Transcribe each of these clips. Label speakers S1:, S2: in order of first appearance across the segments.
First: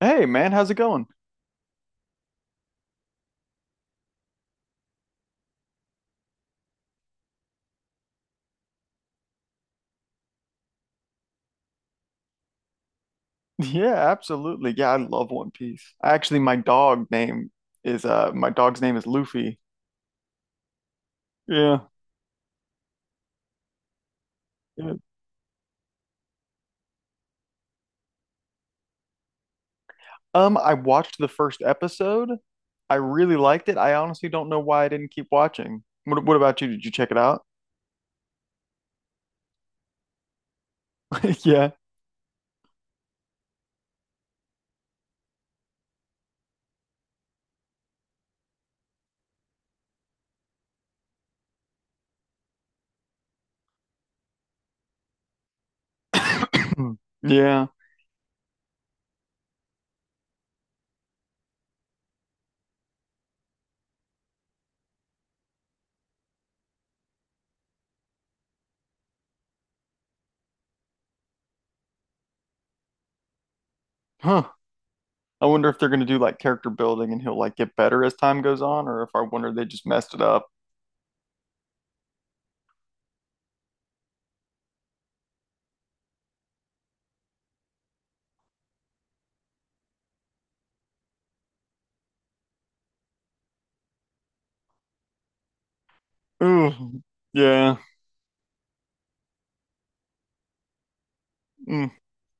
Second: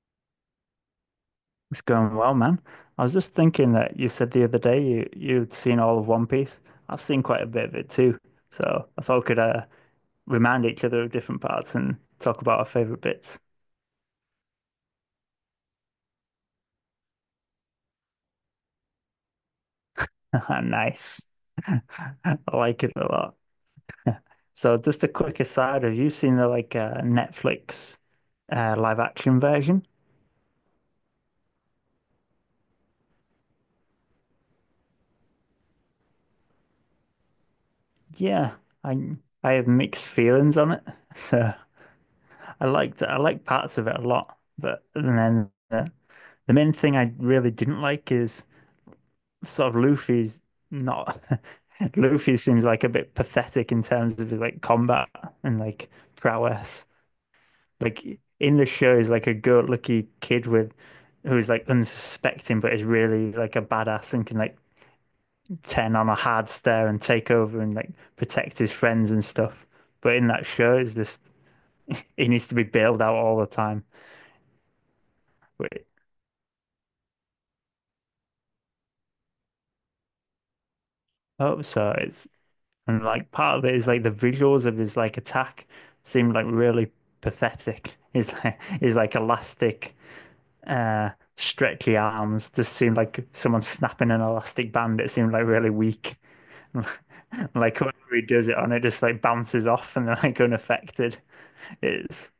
S1: Hey man, how's it going?
S2: It's going well, man. I was just thinking that you said the other day you'd seen all of One Piece. I've seen quite a bit of it too, so I thought we could remind each other of different parts and talk about our favorite bits.
S1: Yeah, absolutely. Yeah, I love One Piece. Actually, my dog's name is Luffy.
S2: Nice.
S1: Yeah.
S2: I like it a lot. So
S1: Yeah.
S2: just a quick aside, have you seen the like Netflix live action version?
S1: I watched the first episode. I really liked it. I honestly don't know why I didn't keep watching. What about you? Did you check it out?
S2: Yeah, I I have mixed feelings on it. So
S1: Yeah.
S2: I like parts of it a lot, but and then the main thing I really didn't like is sort of Luffy's not. Luffy seems like a bit pathetic in terms of his like combat and like prowess.
S1: Yeah.
S2: Like in the show he's like a good-lucky kid with who's like unsuspecting but is really like a badass and can like turn on a hard stare and take over and like protect his friends and stuff. But in that show it's just he needs to be bailed out all the time.
S1: Huh. I wonder
S2: But
S1: if they're gonna do like character building and he'll like get better as time goes on, or if I wonder they just messed it up.
S2: I hope so. It's. And like part of it is like the visuals of his like attack seemed like really pathetic. His like elastic stretchy arms just seemed like someone snapping an elastic band. It seemed like really weak.
S1: Ooh. Yeah.
S2: Like whoever he does it on, it just like bounces off and they're like unaffected.
S1: Mm-hmm.
S2: It's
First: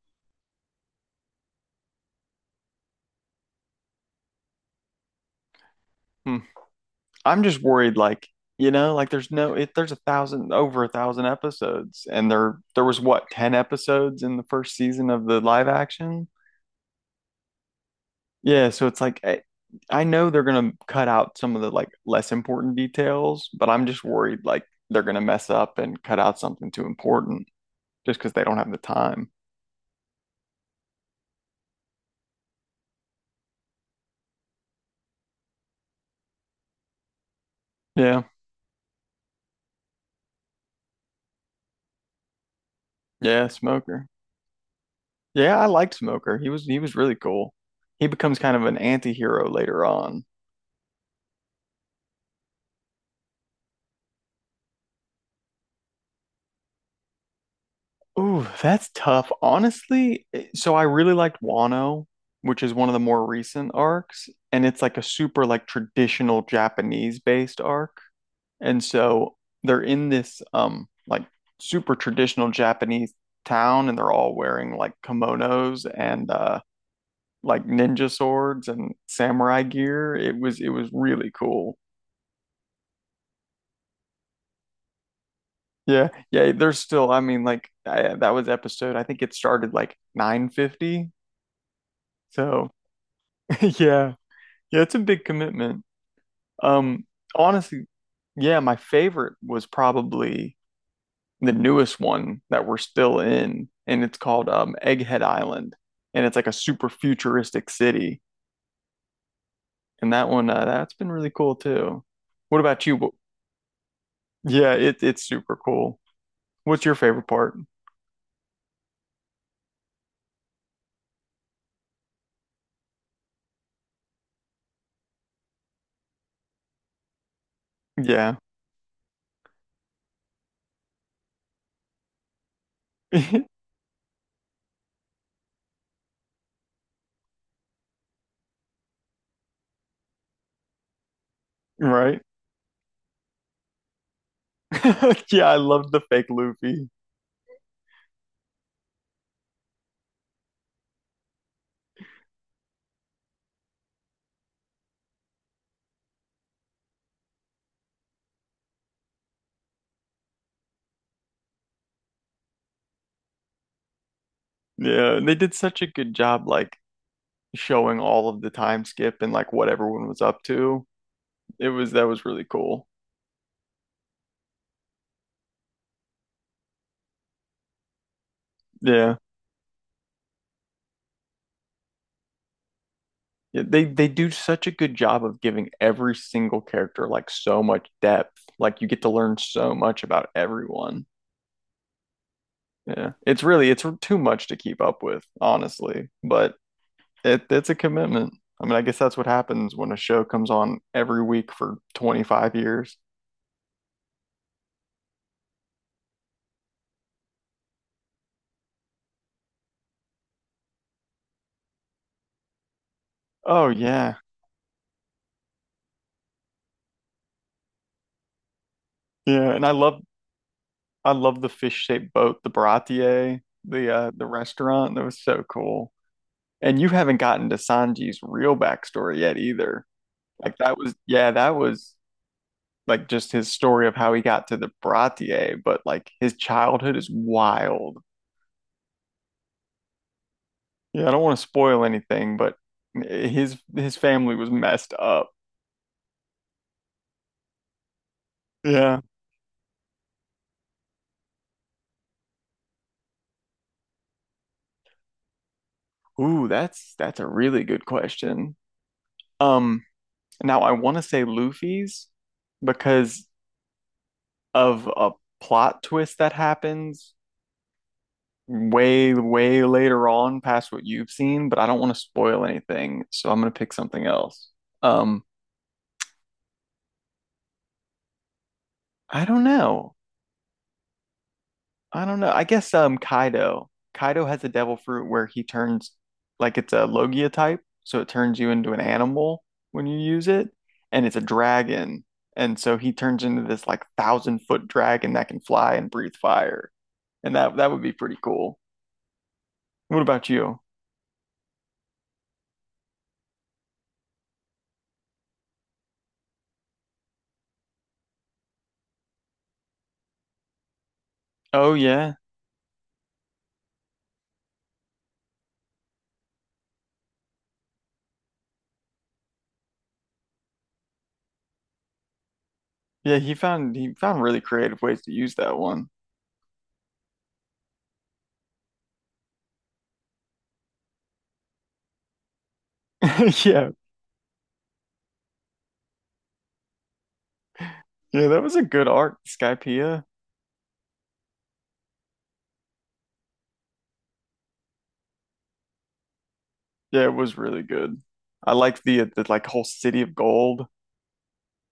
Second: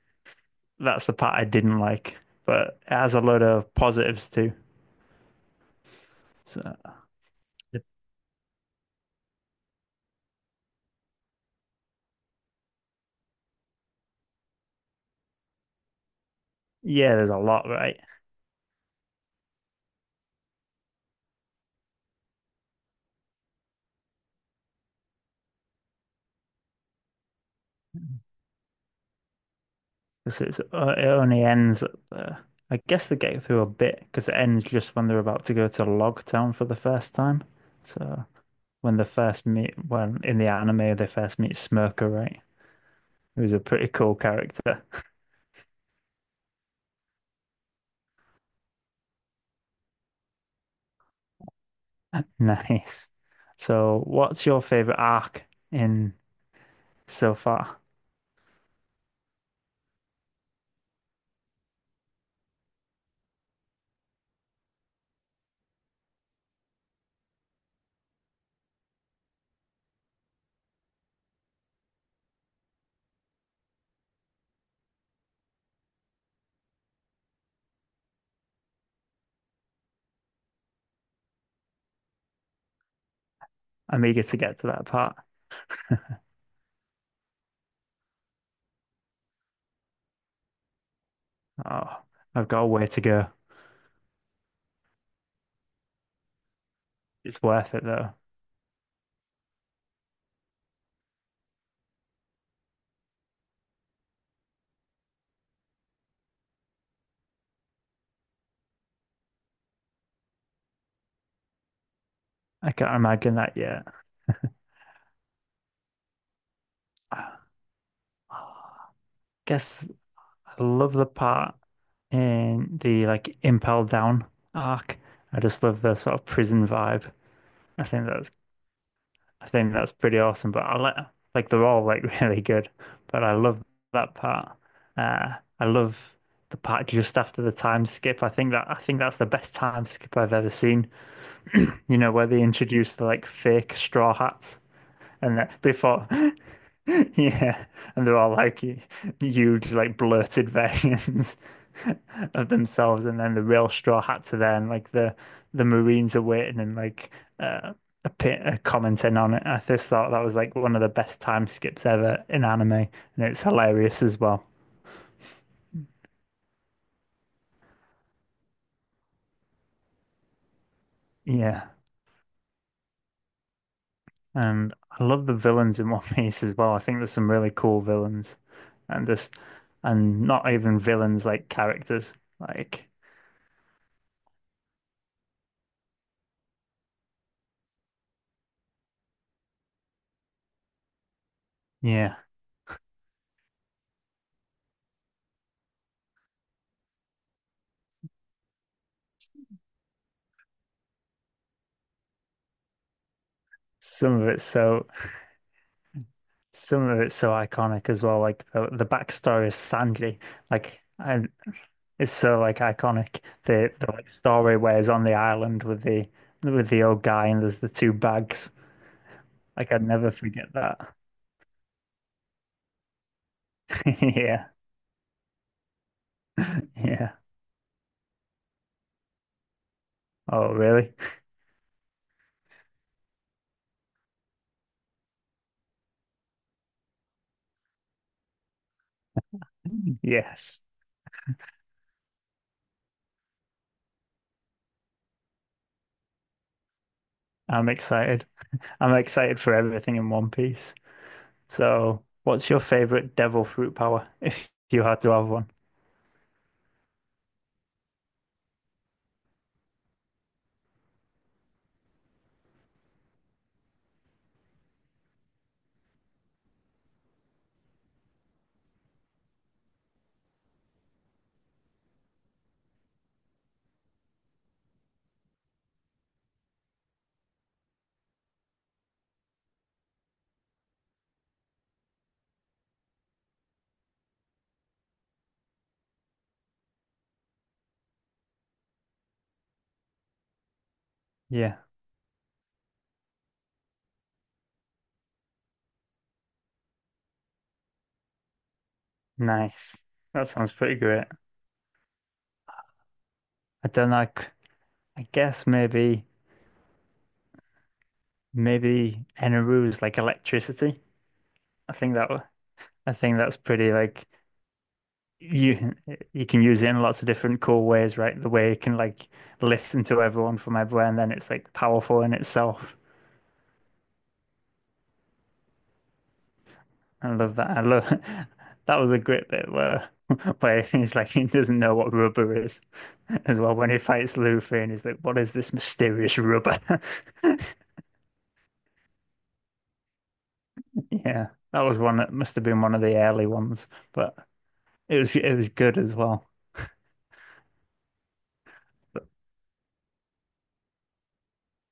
S2: that's the part I didn't like. But it has a load of positives too. So
S1: I'm just worried, like, you know, like there's no, if there's a thousand, over a thousand episodes, and there was what, 10 episodes in the first season of the live action?
S2: yeah, there's a lot, right?
S1: Yeah. So it's like, I know they're going to cut out some of the like less important details, but I'm just worried, like, they're going to mess up and cut out something too important just because they don't have the time.
S2: Because it's it only ends at the. I guess they get through a bit because it ends just when they're about to go to Log Town for the first time.
S1: Yeah.
S2: So when they first meet, when in the anime they first meet Smoker, right?
S1: Yeah.
S2: Who's a pretty
S1: Smoker.
S2: cool character.
S1: Yeah. I liked Smoker. He was really cool. He becomes kind of an anti-hero later on.
S2: Nice. So what's your favorite arc in so far?
S1: Ooh, that's tough. Honestly, so I really liked Wano, which is one of the more recent arcs, and it's like a super like traditional Japanese based arc. And so they're in this like super traditional Japanese town and they're all wearing like kimonos and like ninja swords and samurai gear. It was really cool.
S2: I'm eager to get to that part.
S1: Yeah, yeah, there's still, I mean, like I, that was episode, I think it started like 950.
S2: Oh, I've got a
S1: So,
S2: way to go.
S1: yeah. Yeah, it's a big commitment. Um,
S2: It's worth it
S1: honestly,
S2: though.
S1: yeah, my favorite was probably the newest one that we're still in, and it's called Egghead Island, and it's like a super futuristic city. And that one, that's been really cool too. What
S2: I
S1: about
S2: can't
S1: you?
S2: imagine that yet.
S1: Yeah, it's super cool. What's your favorite part?
S2: I guess I love the part in the like Impel Down arc. I just love the sort of prison vibe. I think that's
S1: Yeah,
S2: I think that's pretty awesome. But I like they're all like really good. But I love that part. Uh, I love the part just after the time skip. I think that I think that's the best time skip I've ever seen. You know
S1: right.
S2: where they introduce the like fake straw hats and
S1: Yeah, I
S2: that
S1: loved the
S2: before.
S1: fake Luffy.
S2: Yeah, and they're all like huge, like blurted versions of themselves, and then the real Straw Hats are there, and like the Marines are waiting and like uh, a pit, commenting on it. I just thought that was like one of the best time skips ever in anime, and it's hilarious as well.
S1: Yeah, they did such a good job, like showing all of the time skip and like what everyone was up to. It
S2: Yeah,
S1: was that was really cool.
S2: and I love the villains in One Piece as well. I think there's some really cool villains, and
S1: Yeah.
S2: just and not even villains like characters. Like,
S1: Yeah, they do such a good job of giving every single character like so much depth. Like you get to learn so much about everyone.
S2: yeah,
S1: Yeah. It's too much to keep up with, honestly, but it's a commitment. I mean, I guess that's what happens when a show comes on every week for 25 years.
S2: some of it's so. some of it's so iconic as well. Like the backstory of Sanji, like and it's so like iconic.
S1: Oh
S2: The like
S1: yeah.
S2: story where he's on the island with the old guy and there's the two bags.
S1: Yeah, and
S2: Like I'd never forget that.
S1: I love the fish-shaped boat, the Baratier, the
S2: Yeah,
S1: restaurant. That was so cool. And you
S2: yeah.
S1: haven't gotten to Sanji's real backstory yet either.
S2: Oh,
S1: Like that was,
S2: really?
S1: yeah, that was like just his story of how he got to the Bratier, but like his childhood is wild.
S2: Yes.
S1: Yeah, I don't want to spoil anything, but his family was messed up.
S2: I'm excited. I'm
S1: Yeah.
S2: excited for everything in One Piece. So, what's your favorite devil fruit power if you had to have one?
S1: Ooh, that's a really good question. Um, now I want to say Luffy's because of a plot twist that happens way, way later on past what you've seen, but I don't want to spoil anything, so I'm gonna pick something else. Um, I don't know. I don't know. I guess Kaido. Kaido has a devil fruit where he turns like it's a Logia type, so it turns you into an animal when you use it, and it's a
S2: Yeah,
S1: dragon. And so he turns into this like thousand foot dragon that can fly and breathe fire. And that would be pretty cool.
S2: nice.
S1: What
S2: That
S1: about
S2: sounds
S1: you?
S2: pretty great. I don't like. I guess maybe. Maybe Eneru is like electricity. I
S1: Oh
S2: think that
S1: yeah.
S2: wa- I think that's pretty like you you can use it in lots of different cool ways, right? The way you can like listen to everyone from everywhere, and then it's like powerful in itself.
S1: Yeah, he found really creative ways to use that one.
S2: I love that. I love that was a great bit where where he's like he doesn't know what rubber is as well
S1: Yeah,
S2: when he fights Luffy and he's like, what is this mysterious rubber?
S1: yeah, that was a good arc, Skypiea.
S2: Yeah, that was one that must have been one of the early ones, but it was good as well.
S1: Yeah, it was really good. I like the
S2: But,
S1: the like whole city of gold,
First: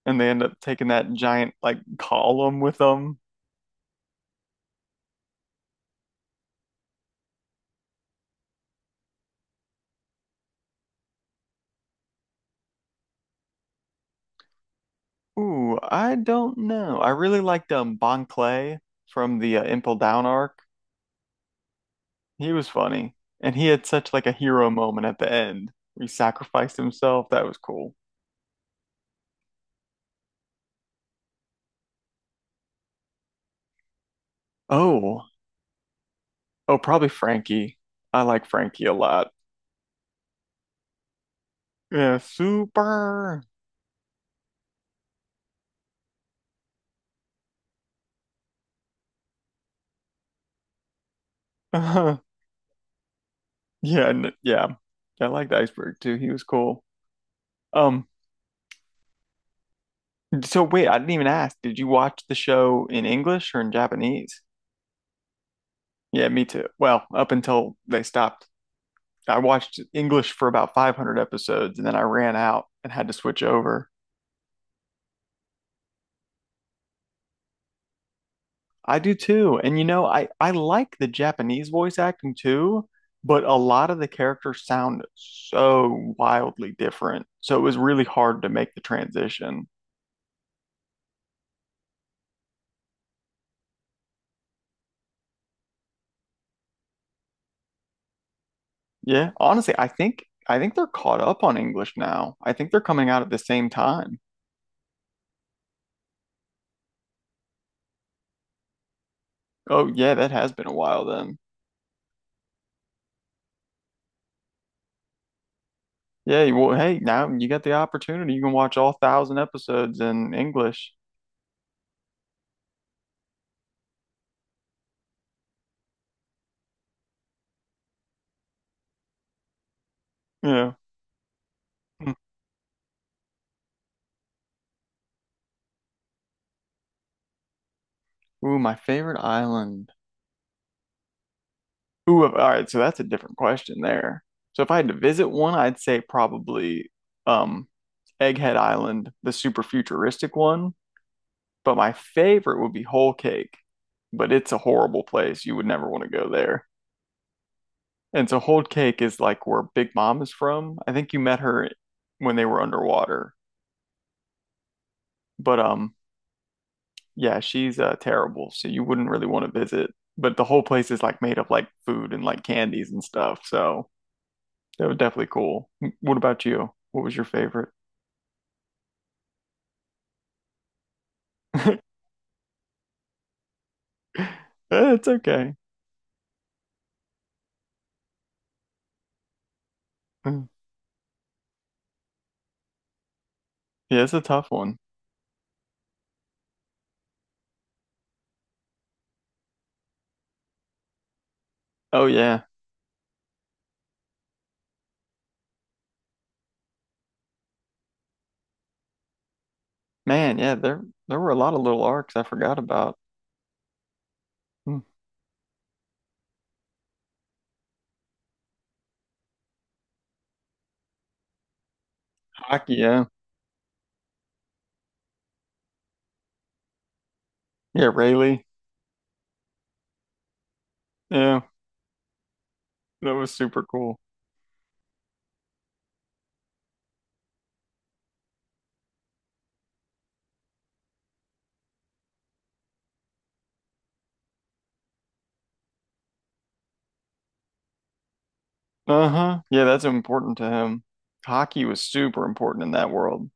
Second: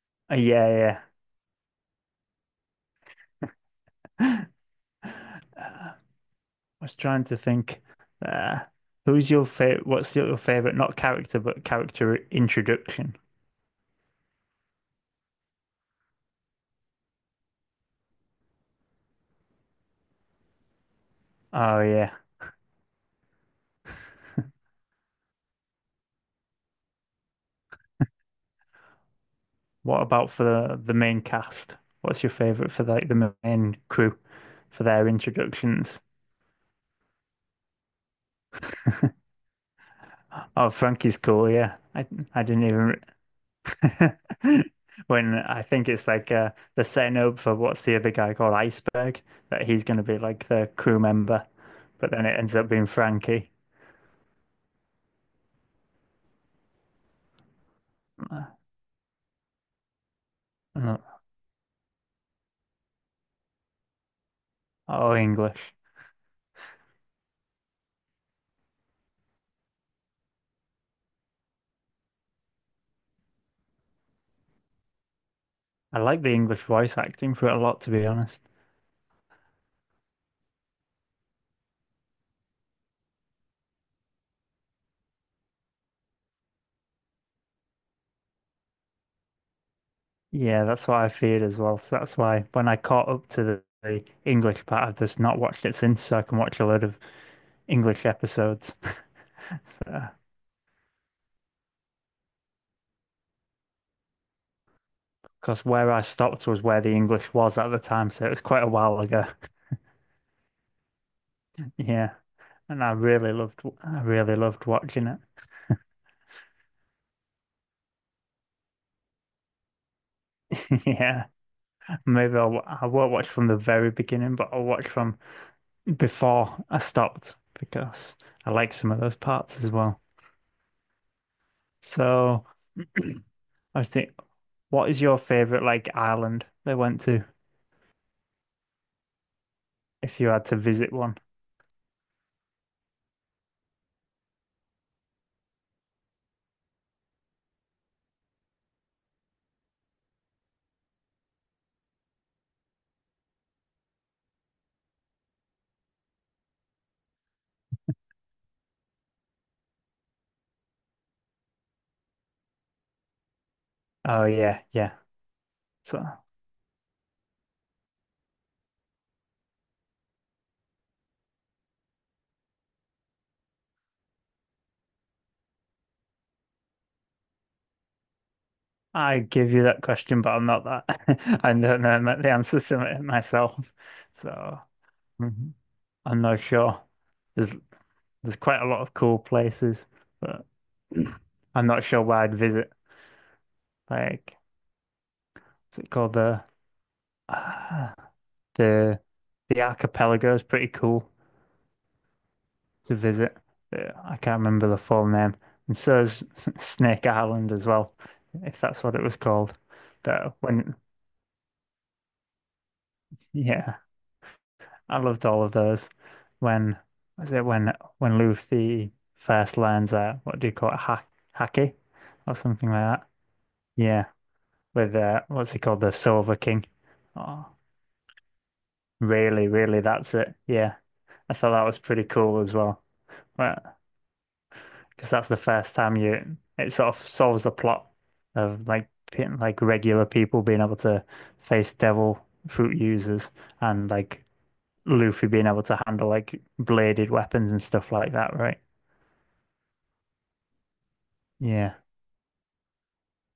S1: and they end up taking
S2: Yeah,
S1: that giant like column with them.
S2: yeah. Uh, I was trying to think. Uh, Who's your favorite? What's your favorite? Not character, but character introduction.
S1: Ooh, I don't know. I really liked Bon Clay from the Impel Down arc.
S2: Oh yeah.
S1: He was funny, and he had such like a hero moment at the end, where He sacrificed himself. That was cool.
S2: What about for the main cast? What's your favorite for like the main crew for their
S1: Oh,
S2: introductions?
S1: oh, probably Frankie. I like Frankie a lot.
S2: Oh, Frankie's cool. Yeah,
S1: Yeah,
S2: I didn't even
S1: super.
S2: re- when I think it's like the setting up for what's the other guy called Iceberg that he's going to be like the crew member, but then it ends up being Frankie.
S1: Yeah, and yeah. I liked Iceberg too. He was cool. Um,
S2: Uh,
S1: so wait, I didn't even ask. Did you watch the show in English or in Japanese?
S2: Oh, English.
S1: Yeah, me too. Well, up until they stopped. I watched English for about 500 episodes and then I ran out and had to switch over.
S2: I like the English voice acting for it a lot, to be honest.
S1: I do too. And you know, I like the Japanese voice acting too, but a lot of the characters sound so wildly different. So it was really hard to make the transition.
S2: Yeah, that's what I feared as well. So that's why when I caught up to the English part, I've just not watched it since, so I can watch a load of English episodes.
S1: Yeah, honestly,
S2: So,
S1: I think they're caught up on English now. I think they're coming out at the same time.
S2: because where I stopped was where the English was at the time, so it was quite a while ago.
S1: Oh yeah, that has been a while then.
S2: Yeah, and I really loved watching it.
S1: Yeah, well, hey, now you got the opportunity. You can watch all thousand episodes in English.
S2: Yeah, maybe I'll, I won't watch from the very beginning, but I'll watch from before I stopped because I like some of those parts as well.
S1: Yeah. Hmm.
S2: So. I was What is your favorite like island they went to
S1: Ooh, my favorite island.
S2: if you had to visit one?
S1: Ooh, all right, so that's a different question there. So if I had to visit one, I'd say probably um Egghead Island, the super futuristic one. But my favorite would be Whole Cake, but it's a horrible place. You would never want to go there. And so Hold Cake is like where Big Mom is from. I think you met her when they were underwater.
S2: Oh yeah, yeah.
S1: But
S2: So
S1: yeah, she's terrible, so you wouldn't really want to visit. But the whole place is like made of like food and like candies and stuff. So that was definitely cool. What about you? What was your favorite?
S2: I give you that question, but I'm not that. I don't know the answer to it myself, so
S1: Eh, it's
S2: mhm,
S1: okay.
S2: I'm not sure. There's there's quite a lot of cool places, but
S1: Mm.
S2: I'm not sure where I'd visit.
S1: Yeah, it's a
S2: Like,
S1: tough one.
S2: what's it called the uh, the the archipelago is pretty cool
S1: Oh yeah.
S2: to visit. I can't remember the full name. And so is Snake Island as well, if that's what it was called. But
S1: Man, yeah,
S2: when,
S1: there were a lot of little arcs I forgot about.
S2: yeah,
S1: Mm.
S2: I loved all of those. When was it when Luffy first learns what do you call it, ha haki or something
S1: Hockey,
S2: like
S1: yeah.
S2: that? Yeah, with what's he called, the Silver King? Oh,
S1: Yeah, Rayleigh.
S2: really, that's it. Yeah, I
S1: Yeah,
S2: thought that was pretty cool as well.
S1: that was super
S2: Well,
S1: cool.
S2: because that's the first time you it sort of solves the plot of like like regular people being able to face devil fruit users and like Luffy being able to handle like bladed weapons and stuff like that, right?
S1: Uh-huh. Yeah, that's important to him. Hockey
S2: Yeah,
S1: was super important in that world.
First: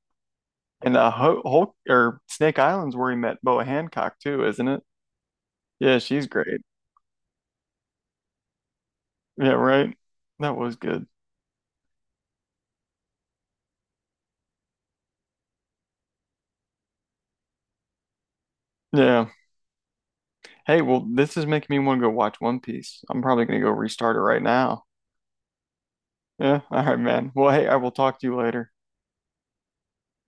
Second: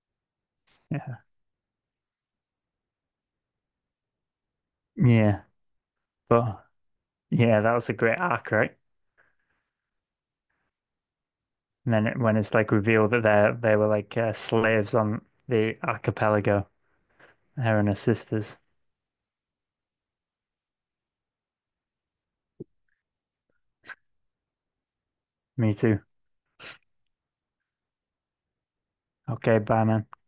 S1: And
S2: yeah,
S1: Ho Hulk or Snake Island's where he met Boa Hancock too, isn't it?
S2: yeah.
S1: Yeah, she's great.
S2: But yeah, that was a great arc, right?
S1: Yeah, right. That was good.
S2: And then it, when it's like revealed that they were like slaves on the archipelago, her and her sisters.
S1: Yeah. Hey, well, this is making me want to go watch One Piece. I'm probably gonna go restart it right now.
S2: Me too.
S1: Yeah. All right, man. Well, hey, I will talk to you later.
S2: Okay, bye, man.